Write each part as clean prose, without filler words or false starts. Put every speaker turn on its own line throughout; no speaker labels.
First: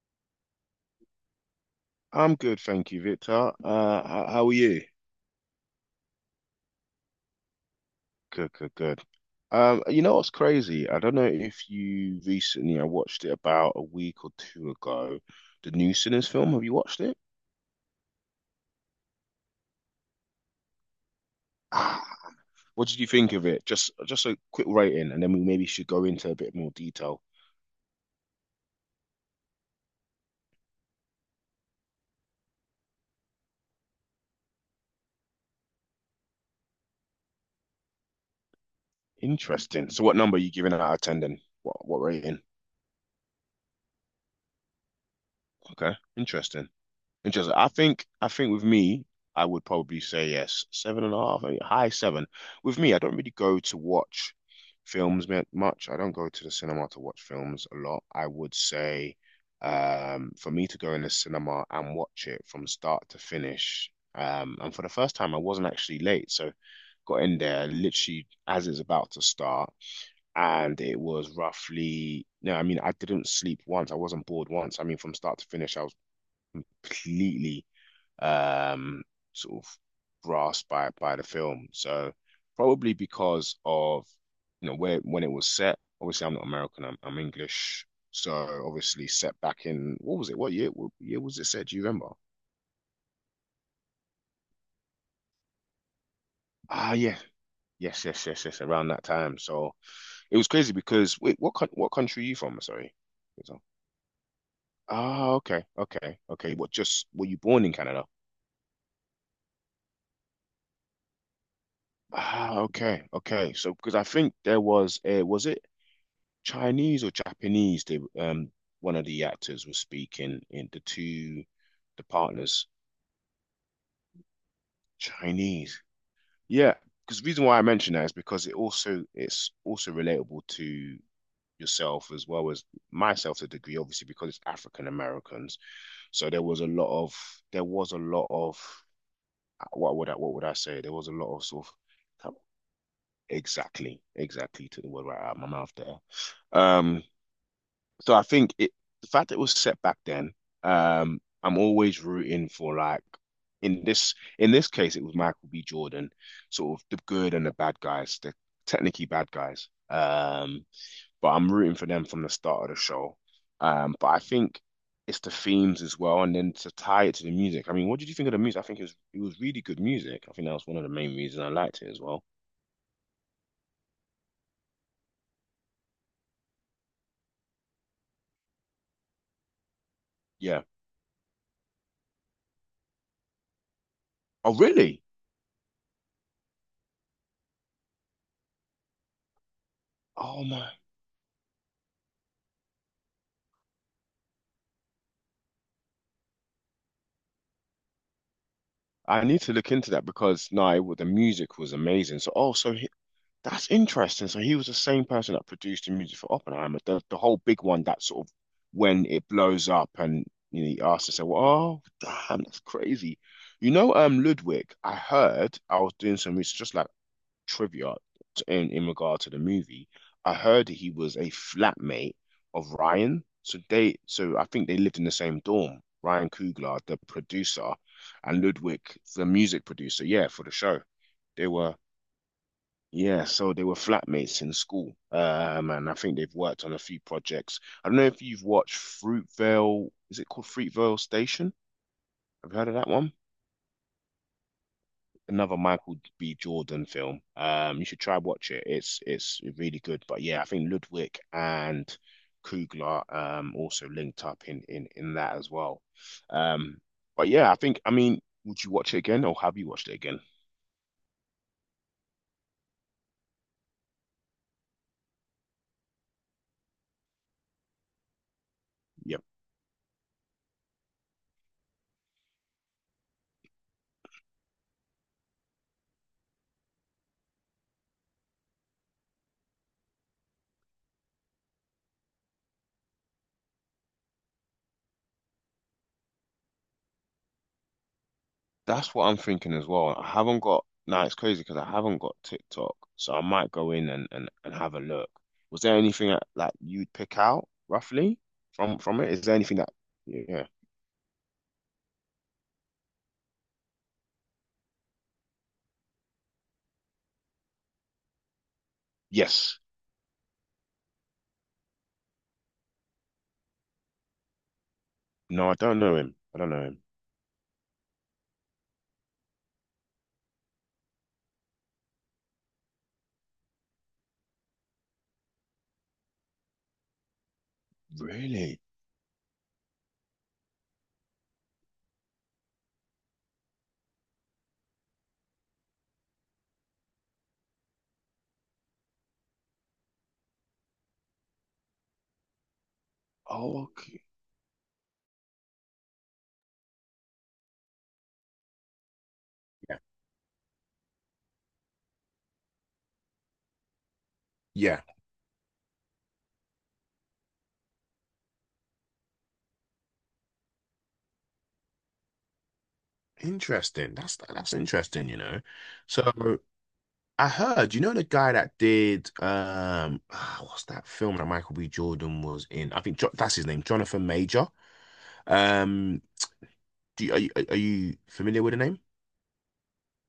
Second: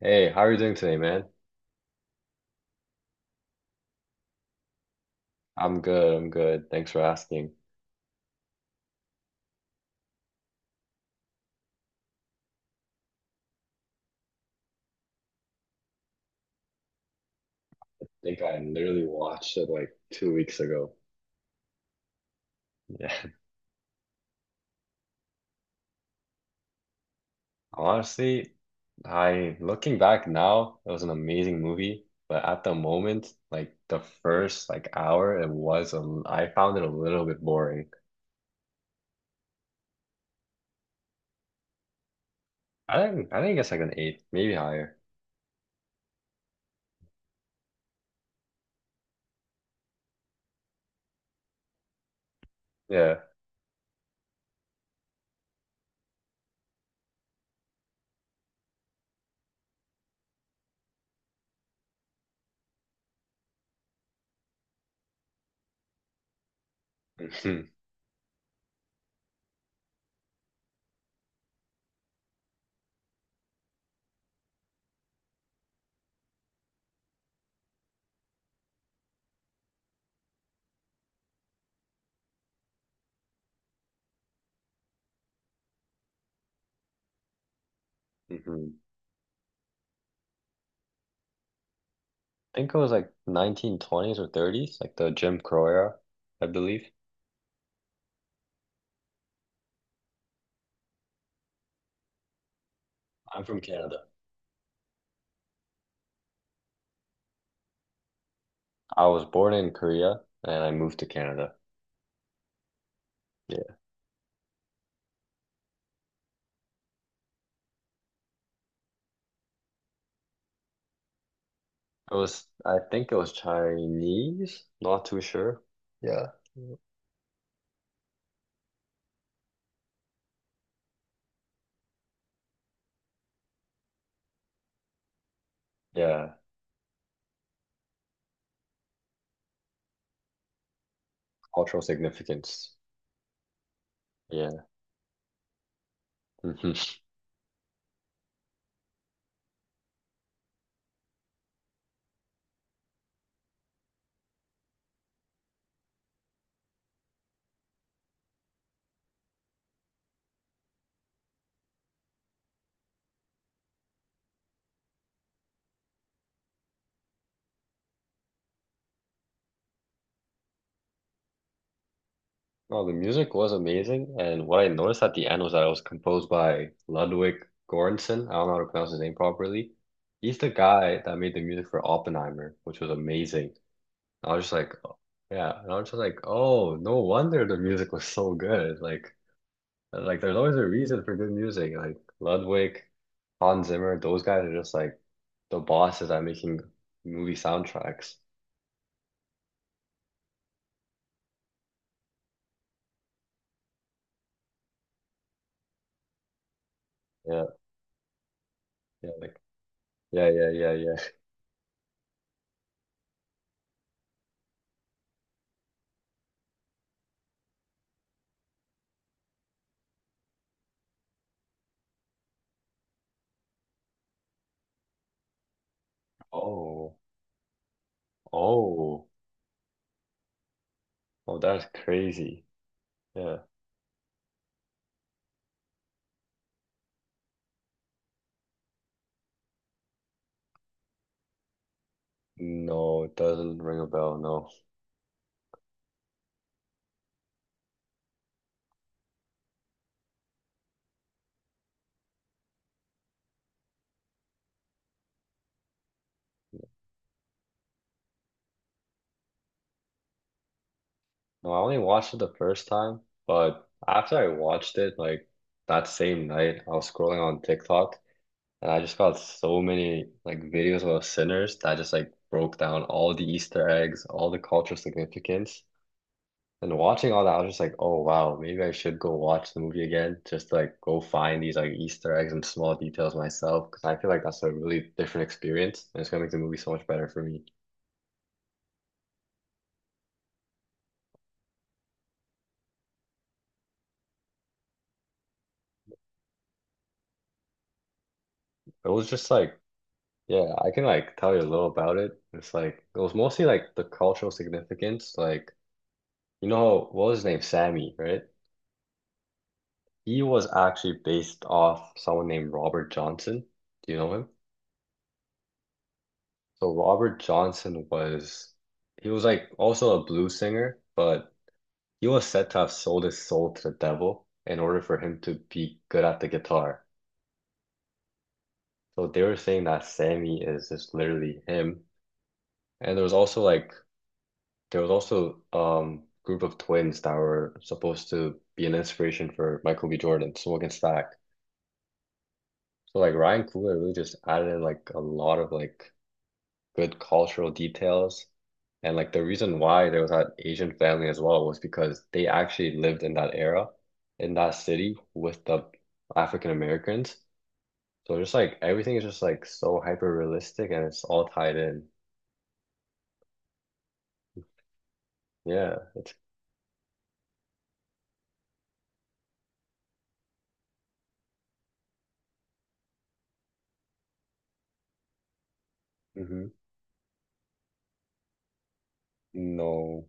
Hey, how are you doing today, man?
I'm good, thank you, Victor. How how are you?
I'm good. I'm good. Thanks for asking.
Good, good, good. You know what's crazy? I don't know if you recently, I watched it about a week or two ago, the new Sinners film. Have you watched it?
I think I literally watched it like 2 weeks ago.
Ah, what did you
Yeah.
think of it? Just a quick rating, and then we maybe should go into a bit more detail.
Honestly, I looking back now, it was an amazing movie, but at the moment, like the first like hour, I found it a little bit boring.
Interesting. So, what number are you giving out of ten then? What rating?
I think it's like an eight, maybe higher.
Okay, interesting. Interesting. I think with me, I would probably say yes, seven and a half, eh, high seven. With me, I
Yeah.
don't really go to watch films much. I don't go to the cinema to watch films a lot. I would say, for me to go in the cinema and watch it from start to finish, and for the first time, I wasn't actually late, so got in
Hmm.
there literally as it's about to start, and it was roughly. No, I mean, I didn't sleep once. I wasn't bored once. I mean, from start to finish, I was completely um, sort of grasped by the film. So probably because of you know where when it was set. Obviously, I'm not American. I'm English. So
Hmm.
obviously, set back in what was it? What year? What year was it set? Do you remember?
I think it was like 1920s or 30s, like the Jim Crow era, I believe.
Ah, yeah, yes, yes, yes, yes. Around that time. So it was crazy because wait, what country are you from? Sorry.
I'm from Canada.
Ah, okay, okay, okay. What just were you born in Canada?
I was born in Korea and I moved to Canada.
Ah, okay, okay. So
Yeah.
because I think there was a was it Chinese or Japanese, they one of the actors was speaking in the two the
It was,
partners
I think it was Chinese, not too sure.
Chinese.
Yeah.
Yeah, because the reason why I mention that is because it also it's also relatable to yourself as well as myself to a degree, obviously because it's African Americans. So
Yeah,
there was a lot of there was a lot of what would I what would I say? There was a lot of sort of
cultural significance.
exactly,
Yeah.
exactly. Took the word right out of my mouth there.
Hmm.
Um, So I think it the fact that it was set back then, I'm always rooting for like in this case it was Michael B. Jordan, sort of the good and the bad guys, the technically bad guys. But I'm rooting for them from the start of the show. But I think it's the themes as well, and then to tie it to the music. I mean, what did you think of the music? I think it was really good music. I think that was one of the main reasons I liked it as well.
Well, the music was amazing, and what I noticed at the end was that it was composed by Ludwig Göransson. I don't know how to pronounce his name properly. He's the
Yeah.
guy that made the music for Oppenheimer, which was amazing. I was just
Oh,
like, oh,
really?
yeah, and I was just like, oh, no wonder the music was so good. Like, and, like, there's
Oh
always a
my
reason for good music. Like Ludwig, Hans Zimmer, those guys are just like the bosses at making movie soundtracks.
I need to look into that because no, the music was amazing. So, oh, so he, that's interesting. So he was the same person that produced the music for Oppenheimer, the whole
Yeah,
big one that sort of when
yeah,
it
like,
blows up and
yeah, yeah,
you know,
yeah,
he
yeah.
asked to say, "Well, oh, damn, that's crazy." You know, Ludwig, I heard I was doing some research, just like trivia in regard to the movie. I heard that he was a flatmate of Ryan, so they so I think they lived in the same dorm. Ryan Coogler,
Oh,
the producer, and Ludwig,
oh,
the music producer, yeah, for the show.
oh,
They
that's
were
crazy.
yeah,
Yeah.
so they were flatmates in school. And I think they've worked on a few projects. I don't know if you've watched Fruitvale, is it called Fruitvale Station? Have you heard of that
No,
one?
it doesn't ring a bell, no.
Another Michael B. Jordan film. You should try watch it. It's really good. But yeah, I think Ludwig and Kugler also linked up in that as well. Um, but yeah, I think I mean, would you watch it again or have you watched it again?
No, I only watched it the first time, but after I watched it, like that same night, I was scrolling on TikTok. And I just got
Yep,
so many like videos about sinners that just like broke down all the Easter eggs, all the cultural significance. And watching all that, I was just like, oh wow, maybe I should go watch the movie again, just to, like, go find these like Easter eggs and small details myself, because I feel like that's a really different experience, and it's gonna make the movie so much better for me.
that's what I'm thinking as well. I haven't got. Now it's crazy because I haven't got TikTok, so I might go in and and have a look. Was there anything that, like you'd pick out roughly from
It
from
was
it? Is
just
there
like,
anything that yeah?
yeah, I can like tell you a little about it. It's like it was mostly like the cultural significance, like you know what was his name, Sammy, right?
Yes,
He was actually based off someone named Robert Johnson. Do you know him?
no, I don't know him. I don't know
So
him.
Robert Johnson was, he was like also a blues singer, but he was said to have sold his soul to the devil in order for him to be good at the guitar.
Really?
So they were saying that Sammy is just literally him. And there was also group of twins that were supposed to be an inspiration for Michael B. Jordan, Swag and Stack. So like Ryan
Oh,
Coogler really
okay.
just added in like a lot of like good cultural details. And like the reason
Yeah.
why there was that Asian family as well was because they actually lived in that era, in that
Yeah.
city with the African Americans. So just like everything is just like so hyper realistic and it's all tied in.
Interesting. That's interesting, you know.
Yeah,
So
it's,
I heard, you know, the guy that did ah, what's that film that Michael B. Jordan was in? I think jo that's his name, Jonathan Major. Um
hmm.
do you, are you familiar with the name?
No.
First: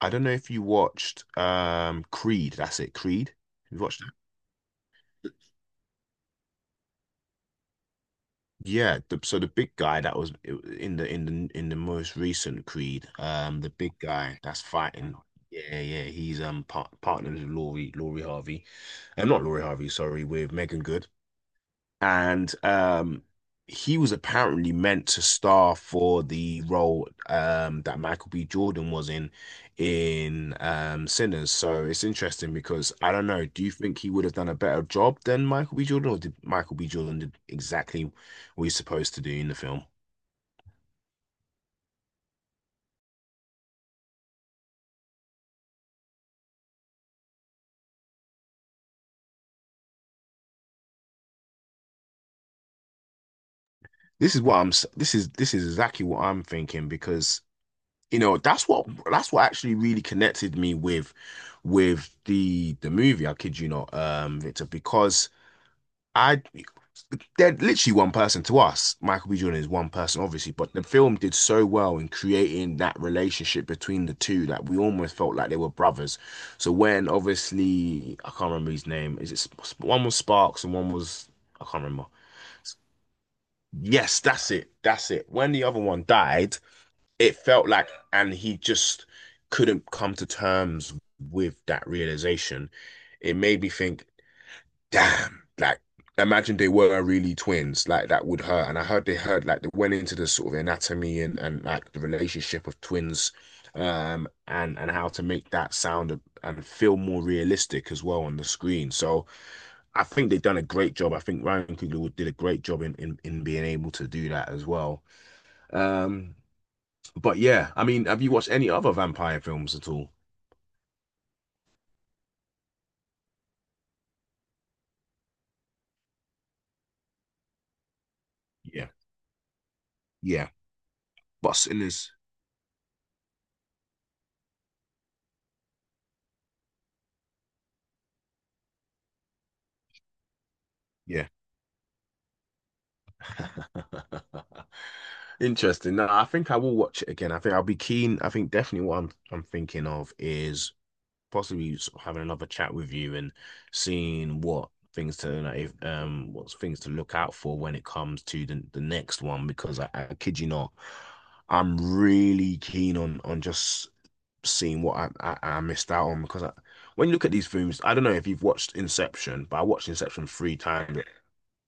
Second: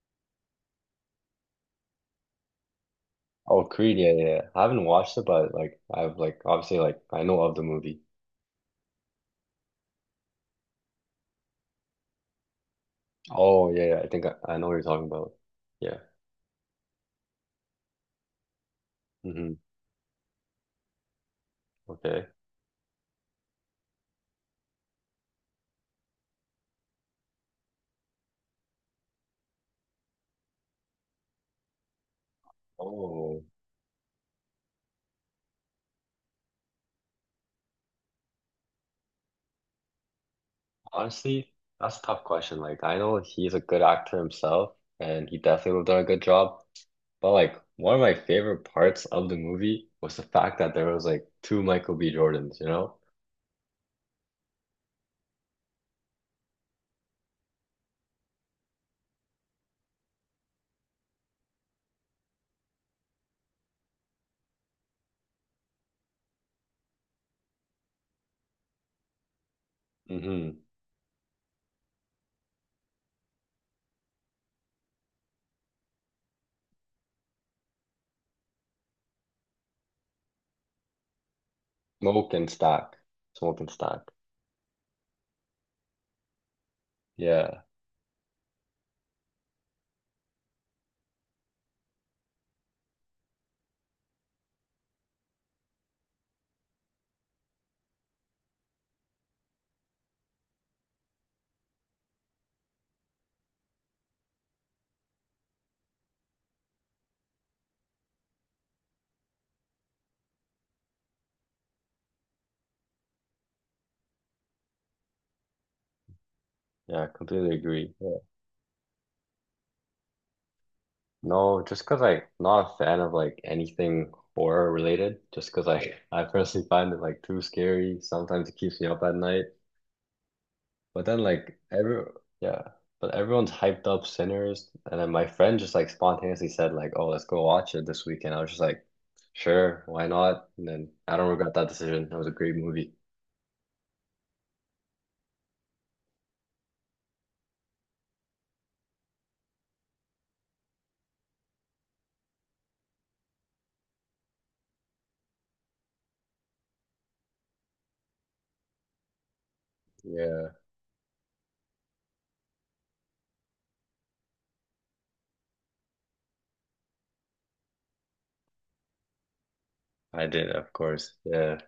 I don't know if you watched Creed, that's it, Creed.
Oh,
Have you
Creed,
watched
yeah,
that?
yeah, yeah. I haven't watched it, but like I've like obviously like I know of the movie.
Yeah, the, so the big guy that was in the in the in the most recent Creed,
Oh
the
yeah,
big
yeah. I think I,
guy
I
that's
know what you're talking
fighting,
about.
yeah,
Yeah.
yeah, he's partnered with Laurie Harvey, not
Hmm.
Laurie Harvey, sorry, with Megan Good
Okay.
and he was apparently meant to star for the role that Michael B. Jordan was in Sinners. So it's interesting because I don't
Oh.
know, do you think he would have done a better job than Michael B. Jordan, or did Michael B. Jordan did exactly what he's supposed to do in the film?
Honestly, that's a tough question. Like, I know he's a good actor himself, and he definitely would have done a good job. But like, one of my favorite parts of the movie was the fact that there was like two Michael B. Jordans, you know?
This is what I'm. This is exactly what I'm thinking because you know that's what actually really connected me with the movie. I kid you not, Victor, because I they're literally one person to us. Michael B. Jordan is one person,
Mm-hmm.
obviously, but the film did so well in creating that relationship between the two that we almost felt like they were brothers. So when obviously I can't remember his name, is it one was Sparks and one was I can't remember.
Smoke and Stack. Smoke and Stack.
Yes, that's it. That's it. When the other one died, it
Yeah,
felt like, and he just couldn't come to terms with that realization. It made me think, damn, like, imagine they were really twins, like, that would hurt. And I heard they heard, like, they went into the sort of anatomy and like, the relationship of twins, and how to make that sound and feel more realistic as well on the screen. So, I think they've done a great job. I think Ryan Coogler did a great job in being able to do that as well. Um,
yeah,
but
completely
yeah, I
agree.
mean,
Yeah.
have you watched any other vampire films at all?
No, just because like not a fan of like anything horror related, just because I personally find it like too scary. Sometimes it keeps me
Yeah.
up at night.
Yeah,
But then
but
like every,
Sinners,
yeah, but everyone's hyped up Sinners, and then my friend just like spontaneously said like, "Oh, let's go watch it this weekend." I was just like, "Sure, why not?" And then I don't
yeah.
regret that decision. That was a great movie.
Interesting. No, I think I will watch it again. I think I'll be keen. I think definitely what I'm thinking of is possibly sort of having another chat with you and seeing what things to like, if, what's things to look out for when it comes to the next one because I kid you
Yeah,
not, I'm really keen on just seen what I missed out on because I, when you look at these films, I don't know if you've watched Inception, but I watched Inception
I did,
three
of
times
course. Yeah,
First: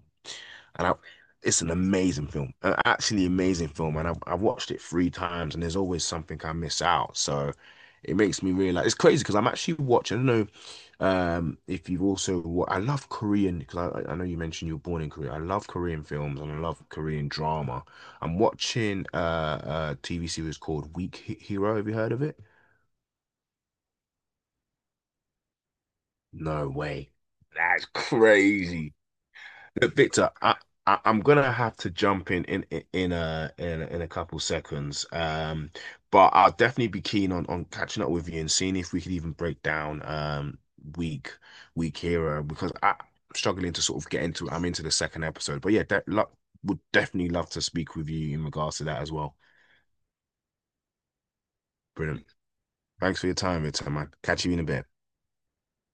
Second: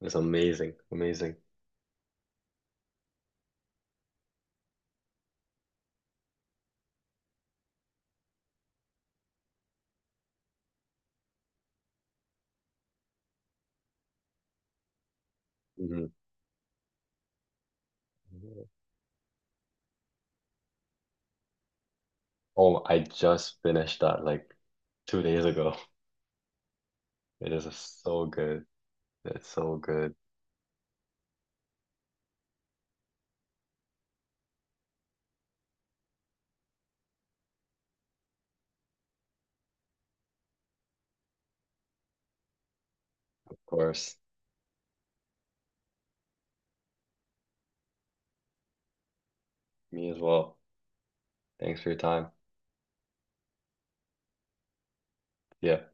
it's amazing,
and I,
amazing.
it's an amazing film, an actually amazing film. And I've watched it three times and there's always something I miss out. So it makes me realize it's crazy because I'm actually watching, I don't know if you've also, I love Korean because I know you mentioned you were born in Korea. I love Korean
Hmm.
films and I love Korean drama. I'm watching a TV series called Weak Hero. Have you heard of it?
Oh, I just finished that like 2 days ago.
No way.
It is
That's
so good.
crazy.
It's so
Look,
good.
Victor, I I'm gonna have to jump in in a in a, in a couple seconds. But I'll definitely be keen on catching up with you and seeing if we could even break down week week hero because I, I'm
Of
struggling to sort of
course,
get into I'm into the second episode. But yeah, that lo would definitely love to speak with you in regards to that as well.
me as well. Thanks for your
Brilliant.
time.
Thanks for your time, Victor, man. Catch you in a bit.
Yeah.